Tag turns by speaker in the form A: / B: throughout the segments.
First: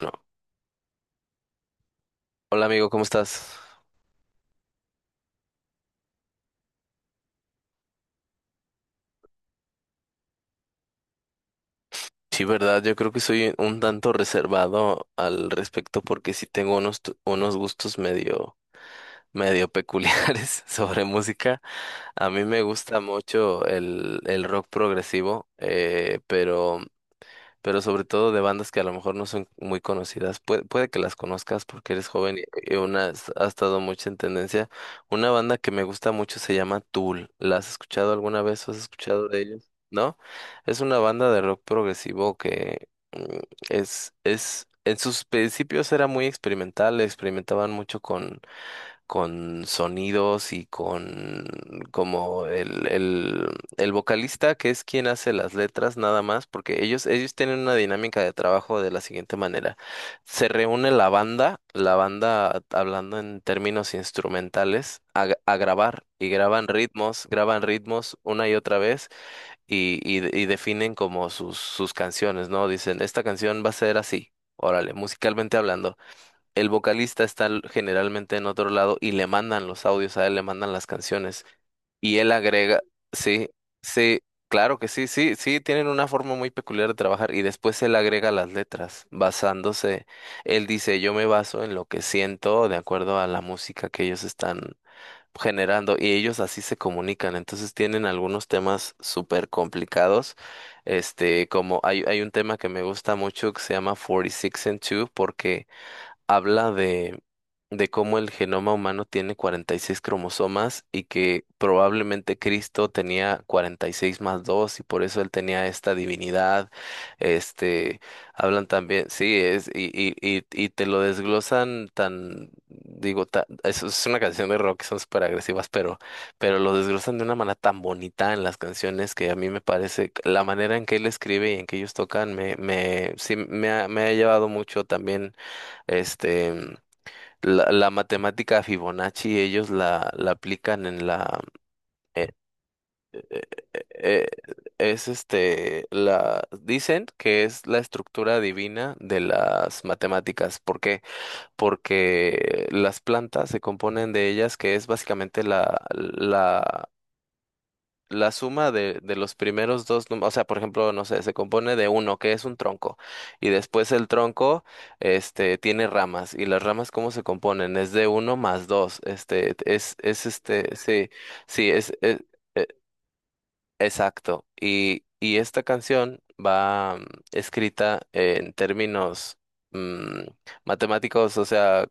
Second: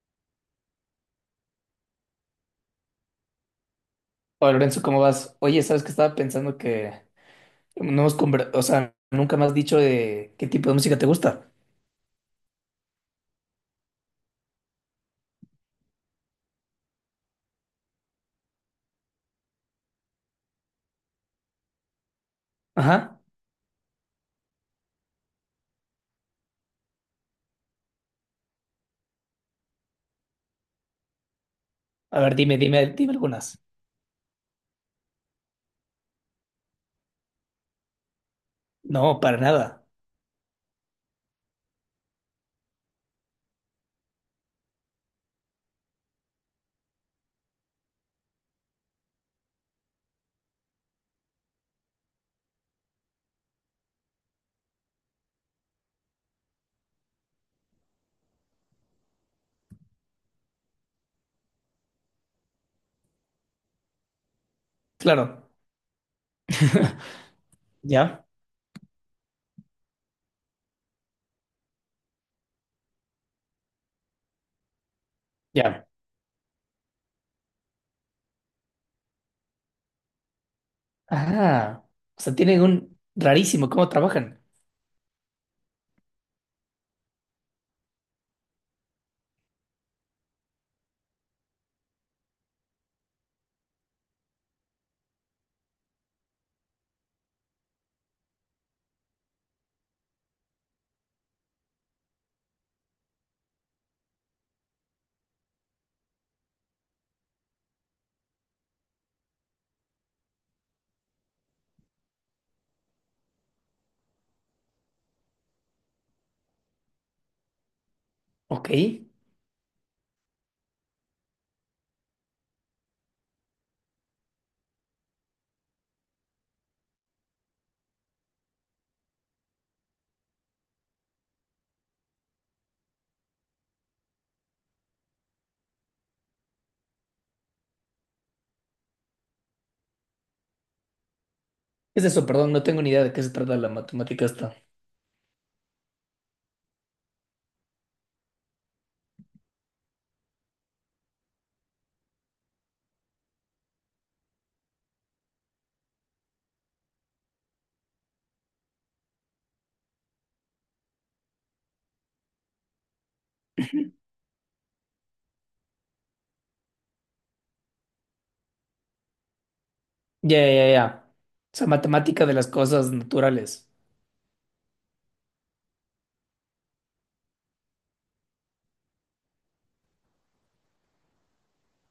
A: No. Hola amigo, ¿cómo estás?
B: Hola Lorenzo, ¿cómo vas? Oye, sabes que estaba pensando que no hemos nunca me has dicho de qué tipo de música te gusta.
A: Sí, verdad, yo creo que soy un tanto reservado al respecto porque sí tengo unos, unos gustos medio, medio peculiares sobre música. A mí me gusta
B: Ajá.
A: mucho el rock progresivo, pero sobre todo de bandas que a lo mejor no son muy conocidas. Puede que las conozcas porque eres
B: A ver,
A: joven
B: dime,
A: y
B: dime, dime
A: ha
B: algunas.
A: estado mucho en tendencia. Una banda que me gusta mucho se llama Tool. ¿La has escuchado alguna vez? ¿Has
B: No,
A: escuchado
B: para
A: de ellos?
B: nada.
A: ¿No? Es una banda de rock progresivo que es, en sus principios era muy experimental, experimentaban mucho con sonidos y con como el vocalista que es quien hace las letras nada más, porque ellos tienen una dinámica de trabajo de la siguiente manera. Se reúne la banda hablando en términos instrumentales,
B: Claro.
A: a grabar y graban ritmos
B: ¿Ya?
A: una y otra vez y definen como sus canciones, ¿no? Dicen, esta canción va a ser así. Órale, musicalmente
B: Ya.
A: hablando el vocalista generalmente en otro lado y le mandan los audios a él, le mandan las canciones
B: Ah,
A: y
B: o
A: él
B: sea, tienen
A: agrega,
B: un
A: sí,
B: rarísimo cómo
A: sí,
B: trabajan.
A: claro que sí, sí, sí, tienen una forma muy peculiar de trabajar y después él agrega las letras basándose, él dice, yo me baso en lo que siento de acuerdo a la música que ellos están generando y ellos así se comunican, entonces tienen algunos temas súper complicados. Este, hay un tema que me gusta mucho que se llama 46 and Two porque habla de cómo el genoma humano tiene 46 cromosomas y que probablemente Cristo tenía 46 más 2 y por eso él tenía esta divinidad. Este,
B: Ok.
A: hablan también,
B: ¿Qué
A: sí, es, y te lo desglosan tan, digo, es una canción de rock, son súper agresivas, pero lo desglosan de una manera tan bonita en las canciones que a mí me parece, la manera en que él escribe y en que ellos tocan, sí, me ha llevado mucho también este, la matemática Fibonacci, la aplican en la...
B: es eso?
A: eh,
B: Perdón, no tengo ni idea de
A: eh,
B: qué se trata la matemática
A: eh, eh,
B: esta.
A: es este, la... Dicen que es la estructura divina de las matemáticas. ¿Por qué? Porque las plantas se componen de ellas, que es básicamente la, la suma de los primeros dos, o sea, por ejemplo, no sé, se compone de uno, que es un tronco, y después el tronco, este, tiene ramas, y las ramas, ¿cómo se componen? Es de uno más dos, este,
B: Ya, ya,
A: sí,
B: ya. O sea,
A: sí,
B: matemática de las cosas naturales.
A: exacto. Y esta canción va escrita en términos mm, matemáticos, o sea,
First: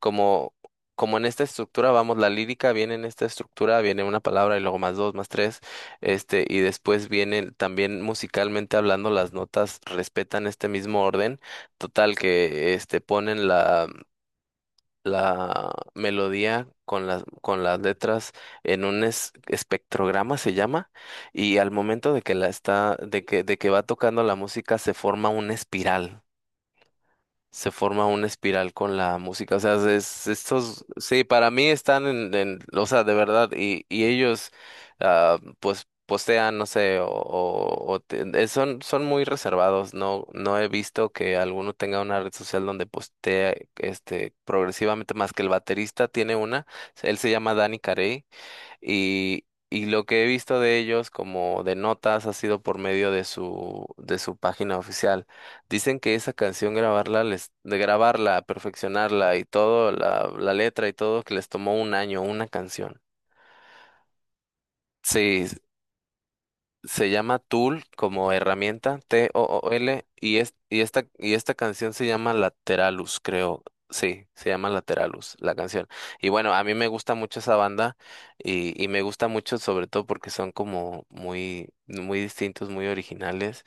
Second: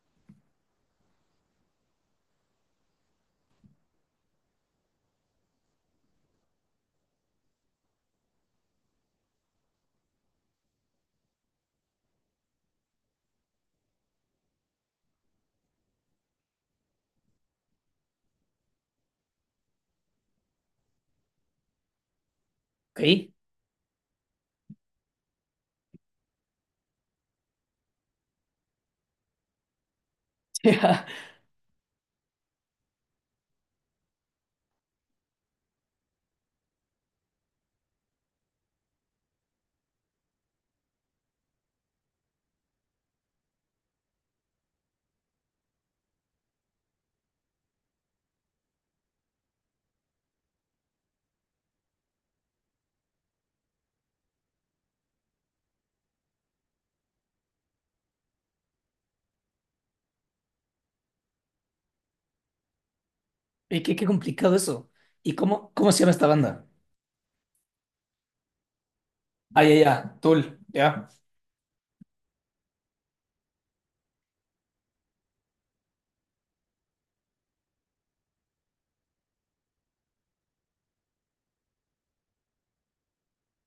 A: como, como en esta estructura, vamos, la lírica viene en esta estructura, viene una palabra y luego más dos, más tres, este, y después vienen también musicalmente hablando, las notas respetan este mismo orden, total que este ponen la la melodía con las letras en un espectrograma se llama, y al momento de que la está,
B: Ok.
A: de que va tocando la música se forma una espiral se forma una espiral con la música. O sea, es, estos,
B: Ya.
A: sí, para mí están en, o sea, de verdad, y ellos, ah, pues, postean, no sé, son, son muy reservados. No, no he visto que alguno tenga una red social donde postea, este, progresivamente más que el baterista tiene una. Él se llama Danny Carey. Y lo que he visto de ellos como de notas ha sido por medio de su página oficial. Dicen que esa canción grabarla, les, de grabarla, perfeccionarla y todo, la letra y todo, que les tomó 1 año, una canción.
B: Y qué complicado eso. ¿Y
A: Sí,
B: cómo se llama esta banda?
A: se llama Tool como herramienta,
B: Ah, ya,
A: T-O-O-L,
B: ya. Tool. Ya.
A: y esta canción se llama Lateralus, creo. Sí, se llama Lateralus, la canción. Y bueno, a mí me gusta mucho esa banda y me gusta mucho sobre todo porque son como muy, muy distintos, muy originales.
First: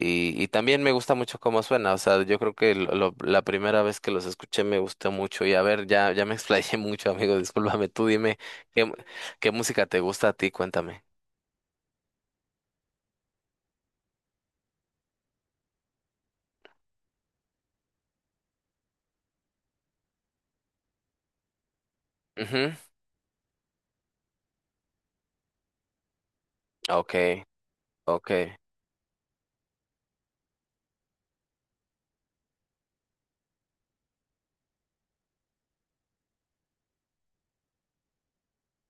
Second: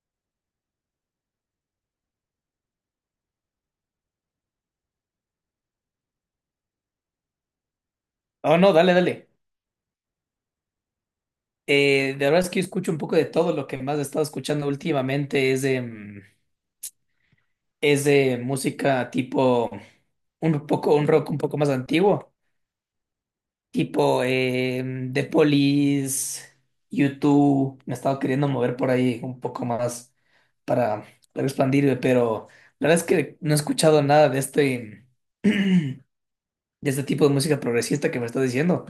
A: Y también me gusta mucho cómo suena. O sea, yo creo que la primera vez que los escuché me gustó mucho. Y a ver, ya, ya me explayé mucho, amigo. Discúlpame, tú dime
B: Oh, no,
A: qué,
B: dale,
A: mu-
B: dale.
A: qué música te gusta a ti, cuéntame.
B: La verdad es que yo escucho un poco de todo. Lo que más he estado escuchando últimamente es de es de música tipo un poco, un rock un poco más antiguo,
A: Ujú,
B: tipo The Police,
A: ok.
B: YouTube. Me he estado
A: Ok,
B: queriendo mover por ahí un poco más para, para expandirme, pero la verdad es que no he escuchado nada de este, de este tipo de música progresista que me estás diciendo.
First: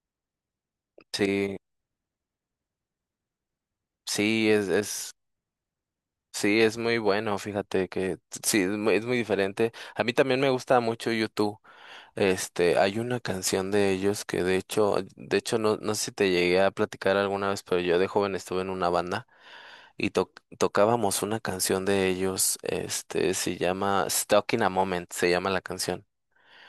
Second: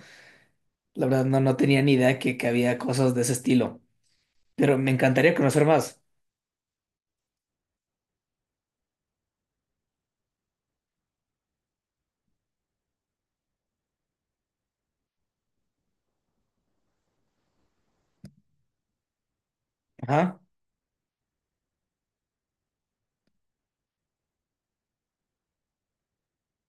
B: La verdad no, no
A: sí,
B: tenía ni idea que había cosas de ese estilo.
A: sí,
B: Pero me encantaría conocer más.
A: sí, es muy bueno, fíjate que sí, es muy diferente. A mí también me gusta mucho YouTube. Este, hay una canción de ellos que de hecho no, no sé si te llegué a platicar alguna vez, pero yo de joven estuve en una banda y
B: Ajá.
A: tocábamos una canción de ellos, este, se llama Stuck in a Moment, se llama la canción.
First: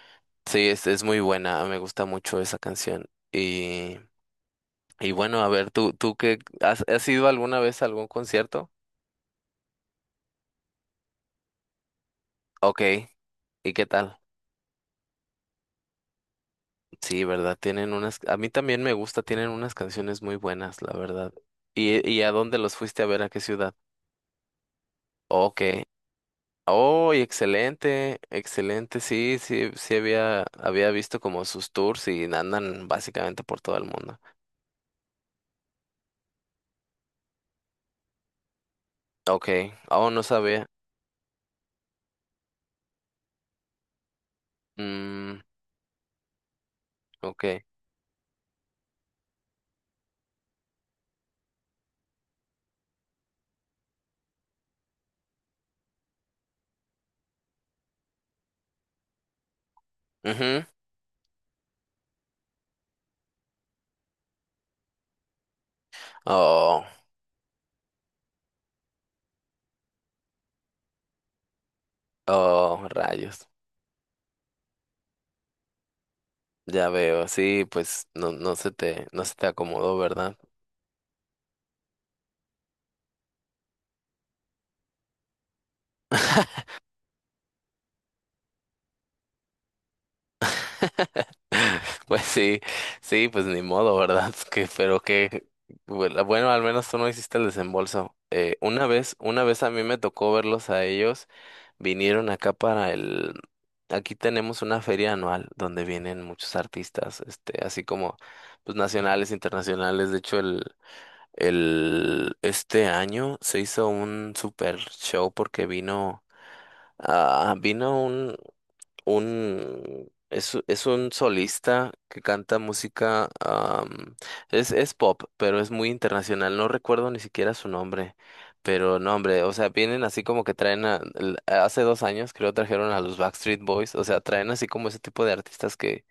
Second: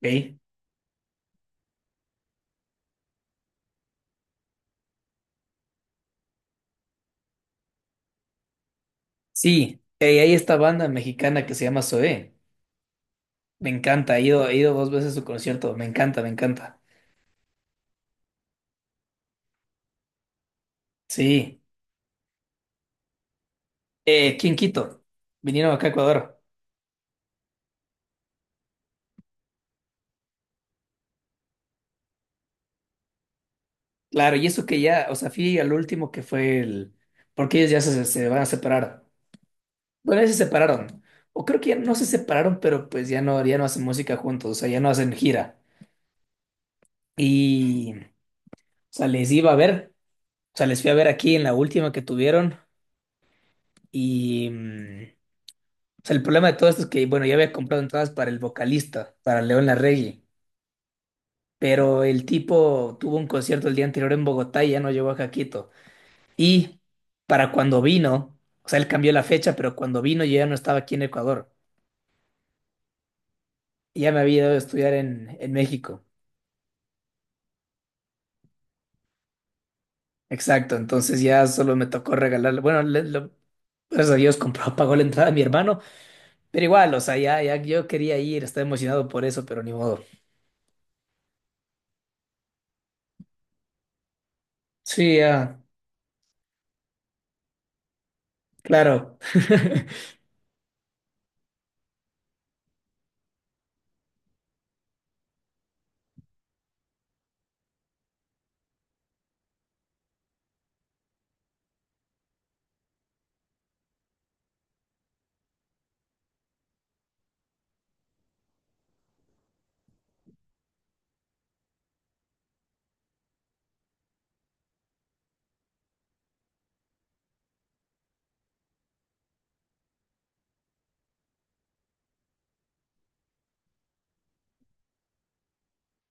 B: Ey.
A: Sí, es muy buena, me gusta mucho esa canción. Y, y bueno, a ver, ¿ tú qué, has, has ido alguna vez a algún concierto?
B: Sí, ey, hay esta banda mexicana que se llama Zoé.
A: Ok,
B: Me
A: ¿y qué
B: encanta,
A: tal?
B: he ido dos veces a su concierto. Me encanta, me encanta.
A: Sí, ¿verdad? Tienen unas, a mí también me gusta, tienen unas canciones muy buenas, la verdad.
B: Sí.
A: Y a dónde los fuiste a ver? ¿A qué ciudad?
B: ¿Quién Quito?
A: Ok.
B: Vinieron acá a Ecuador.
A: Oh, y excelente, excelente, sí, sí, sí había, había visto como sus tours y andan básicamente por todo el mundo.
B: Claro, y eso que ya, o sea, fui al último que fue el. Porque ellos ya se van a separar.
A: Ok, oh,
B: Bueno,
A: no
B: ya se
A: sabía.
B: separaron. O creo que ya no se separaron, pero pues ya no, ya no hacen música juntos, o sea, ya no hacen
A: Mm,
B: gira.
A: ok.
B: Y, o sea, les iba a ver, o sea, les fui a ver aquí en la última que tuvieron. Y o sea, el problema de todo esto es que, bueno, ya había comprado entradas para el vocalista, para León Larregui,
A: Ujú.
B: pero el tipo tuvo un concierto el día anterior en Bogotá y ya no llegó a Jaquito. Y
A: Oh,
B: para cuando vino, o sea, él cambió la fecha, pero cuando vino yo ya no estaba aquí en Ecuador.
A: oh, rayos.
B: Y ya me había ido a estudiar en México.
A: Ya veo, sí, pues no, no se te acomodó, ¿verdad?
B: Exacto, entonces ya solo me tocó regalarle. Bueno, gracias a Dios compró, pagó la entrada a mi hermano, pero igual, o sea, ya yo quería ir, estaba emocionado por eso, pero ni modo.
A: Pues sí, sí, pues ni modo, ¿verdad? Que, pero
B: Sí,
A: que,
B: ya,
A: bueno, bueno, al menos tú no hiciste el desembolso.
B: claro.
A: Una vez a mí me tocó verlos a ellos, vinieron acá para el, aquí tenemos una feria anual donde vienen muchos artistas, este, así como, pues nacionales, internacionales. De hecho, este año se hizo un super show porque vino ah, vino es un solista que canta música, am, es pop, pero es muy internacional, no recuerdo ni siquiera su nombre, pero no, hombre, o sea, vienen así como que traen, hace 2 años creo trajeron a los Backstreet Boys, o sea, traen así como ese tipo de artistas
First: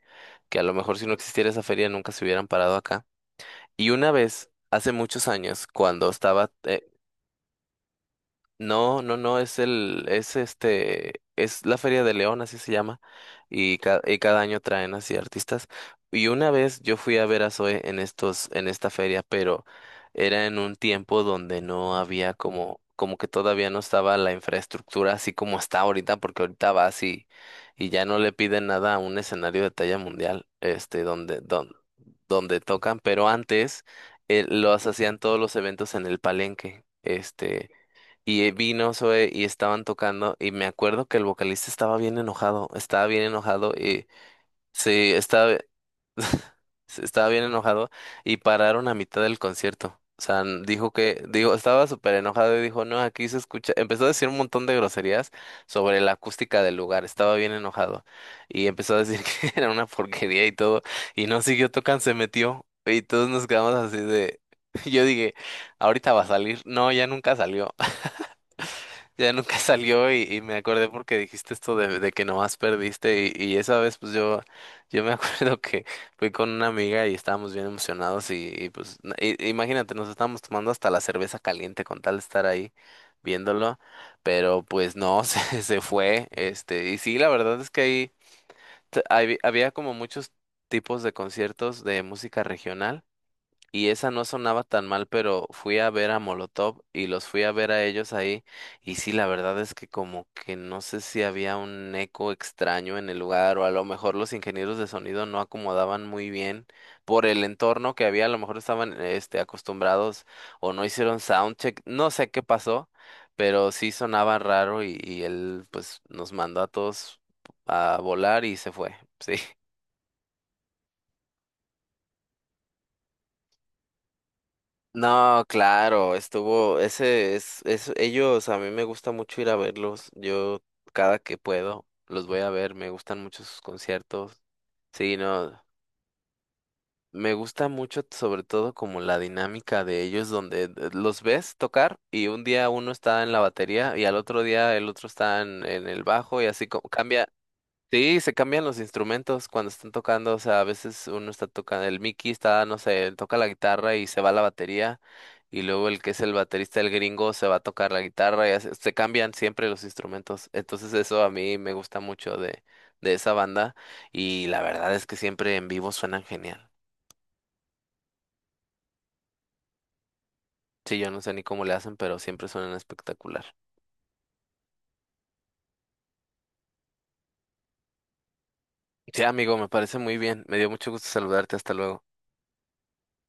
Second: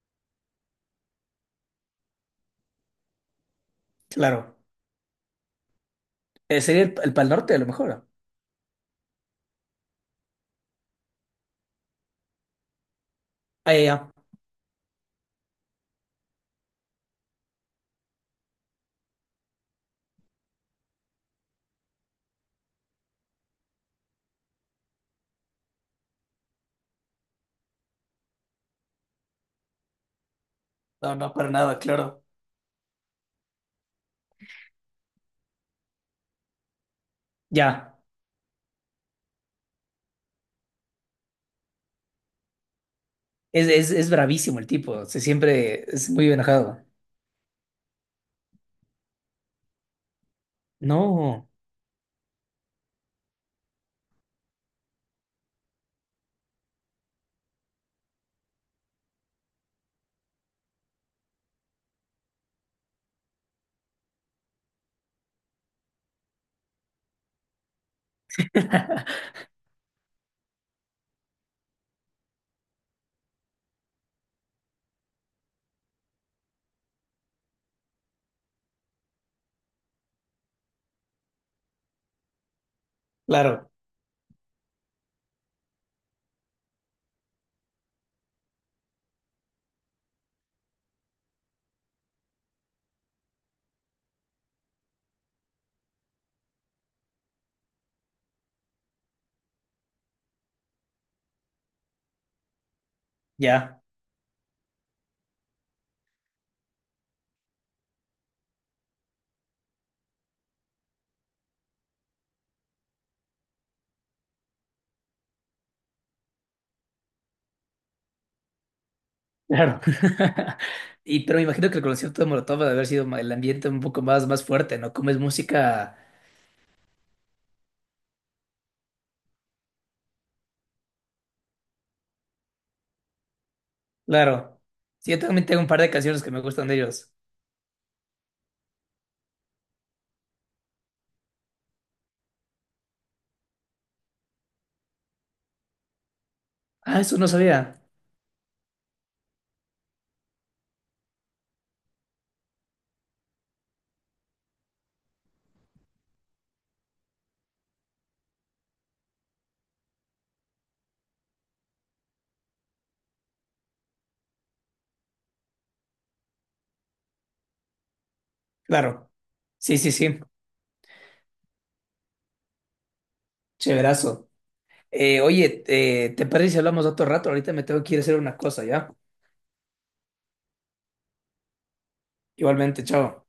A: que a lo mejor si no existiera esa feria nunca se hubieran parado acá. Y una vez,
B: Claro.
A: hace muchos años, cuando estaba,
B: Sería el Pal Norte a lo mejor.
A: no, no, no, es este, es la Feria de León, así se llama,
B: Ah,
A: y,
B: ya, ya.
A: y cada año traen así artistas. Y una vez yo fui a ver a Zoe en estos, en esta feria, pero era en un tiempo donde no había como, como que todavía no estaba la infraestructura así como está ahorita, porque ahorita va así y ya no le piden nada a un escenario de talla mundial, este,
B: No, no,
A: donde,
B: para
A: donde,
B: nada, claro.
A: donde tocan, pero antes los hacían todos los eventos en el Palenque, este.
B: Ya.
A: Y vino Zoe y estaban tocando y me acuerdo que el vocalista estaba bien
B: Es,
A: enojado
B: es,
A: y
B: es bravísimo el tipo.
A: sí,
B: Se
A: estaba,
B: siempre es muy enojado.
A: sí, estaba bien enojado y pararon a mitad del concierto. O sea, dijo que,
B: No.
A: digo, estaba súper enojado y dijo, no, aquí se escucha, empezó a decir un montón de groserías sobre la acústica del lugar, estaba bien enojado y empezó a decir que era una porquería y todo y no siguió tocando, se metió y todos nos quedamos así de, yo dije, ahorita va a salir, no, ya nunca salió. Ya nunca salió y me acordé porque dijiste esto de que nomás perdiste y esa vez pues yo me acuerdo que fui con una amiga y estábamos bien emocionados y, pues imagínate, nos estábamos tomando hasta la cerveza caliente con tal de estar ahí
B: Claro.
A: viéndolo, pero pues no, se fue, este, y sí, la verdad es que ahí había como muchos tipos de conciertos de música regional. Y esa no sonaba tan mal, pero fui a ver a Molotov y los fui a ver a ellos ahí. Y sí, la verdad es que como que no sé si había un eco extraño en el lugar o a
B: Ya.
A: lo mejor los ingenieros de sonido no acomodaban muy bien por el entorno que había. A lo mejor estaban este, acostumbrados o no hicieron soundcheck. No sé qué pasó, pero sí sonaba raro y él pues nos mandó a todos a volar y se fue. Sí.
B: Claro. Y pero me imagino que el concierto de Molotov debe haber sido ma- el ambiente un poco más, más fuerte, ¿no? Como es
A: No,
B: música.
A: claro, estuvo, ellos, a mí me gusta mucho ir a verlos, yo cada que puedo los voy a ver, me gustan mucho sus conciertos,
B: Claro. Sí,
A: sí,
B: yo también
A: no,
B: tengo un par de canciones que me gustan de ellos.
A: me gusta mucho sobre todo como la dinámica de ellos donde los ves tocar y un día uno está en la batería y al otro día el otro está en el bajo y así como
B: Ah, eso no
A: cambia,
B: sabía.
A: sí, se cambian los instrumentos cuando están tocando, o sea, a veces uno está tocando, el Mickey está, no sé, toca la guitarra y se va la batería, y luego el que es el baterista, el gringo, se va a tocar la guitarra, se cambian siempre los instrumentos, entonces eso a mí me gusta mucho de esa banda, y la verdad es que siempre en vivo suenan genial.
B: Claro. Sí, sí, sí.
A: Sí, yo no sé ni cómo le hacen, pero siempre suenan espectacular.
B: Chéverazo. Oye, ¿te parece si hablamos otro rato? Ahorita me tengo que ir a hacer una cosa, ¿ya?
A: Sí, amigo, me parece muy bien, me dio mucho gusto saludarte, hasta luego.
B: Igualmente, chao.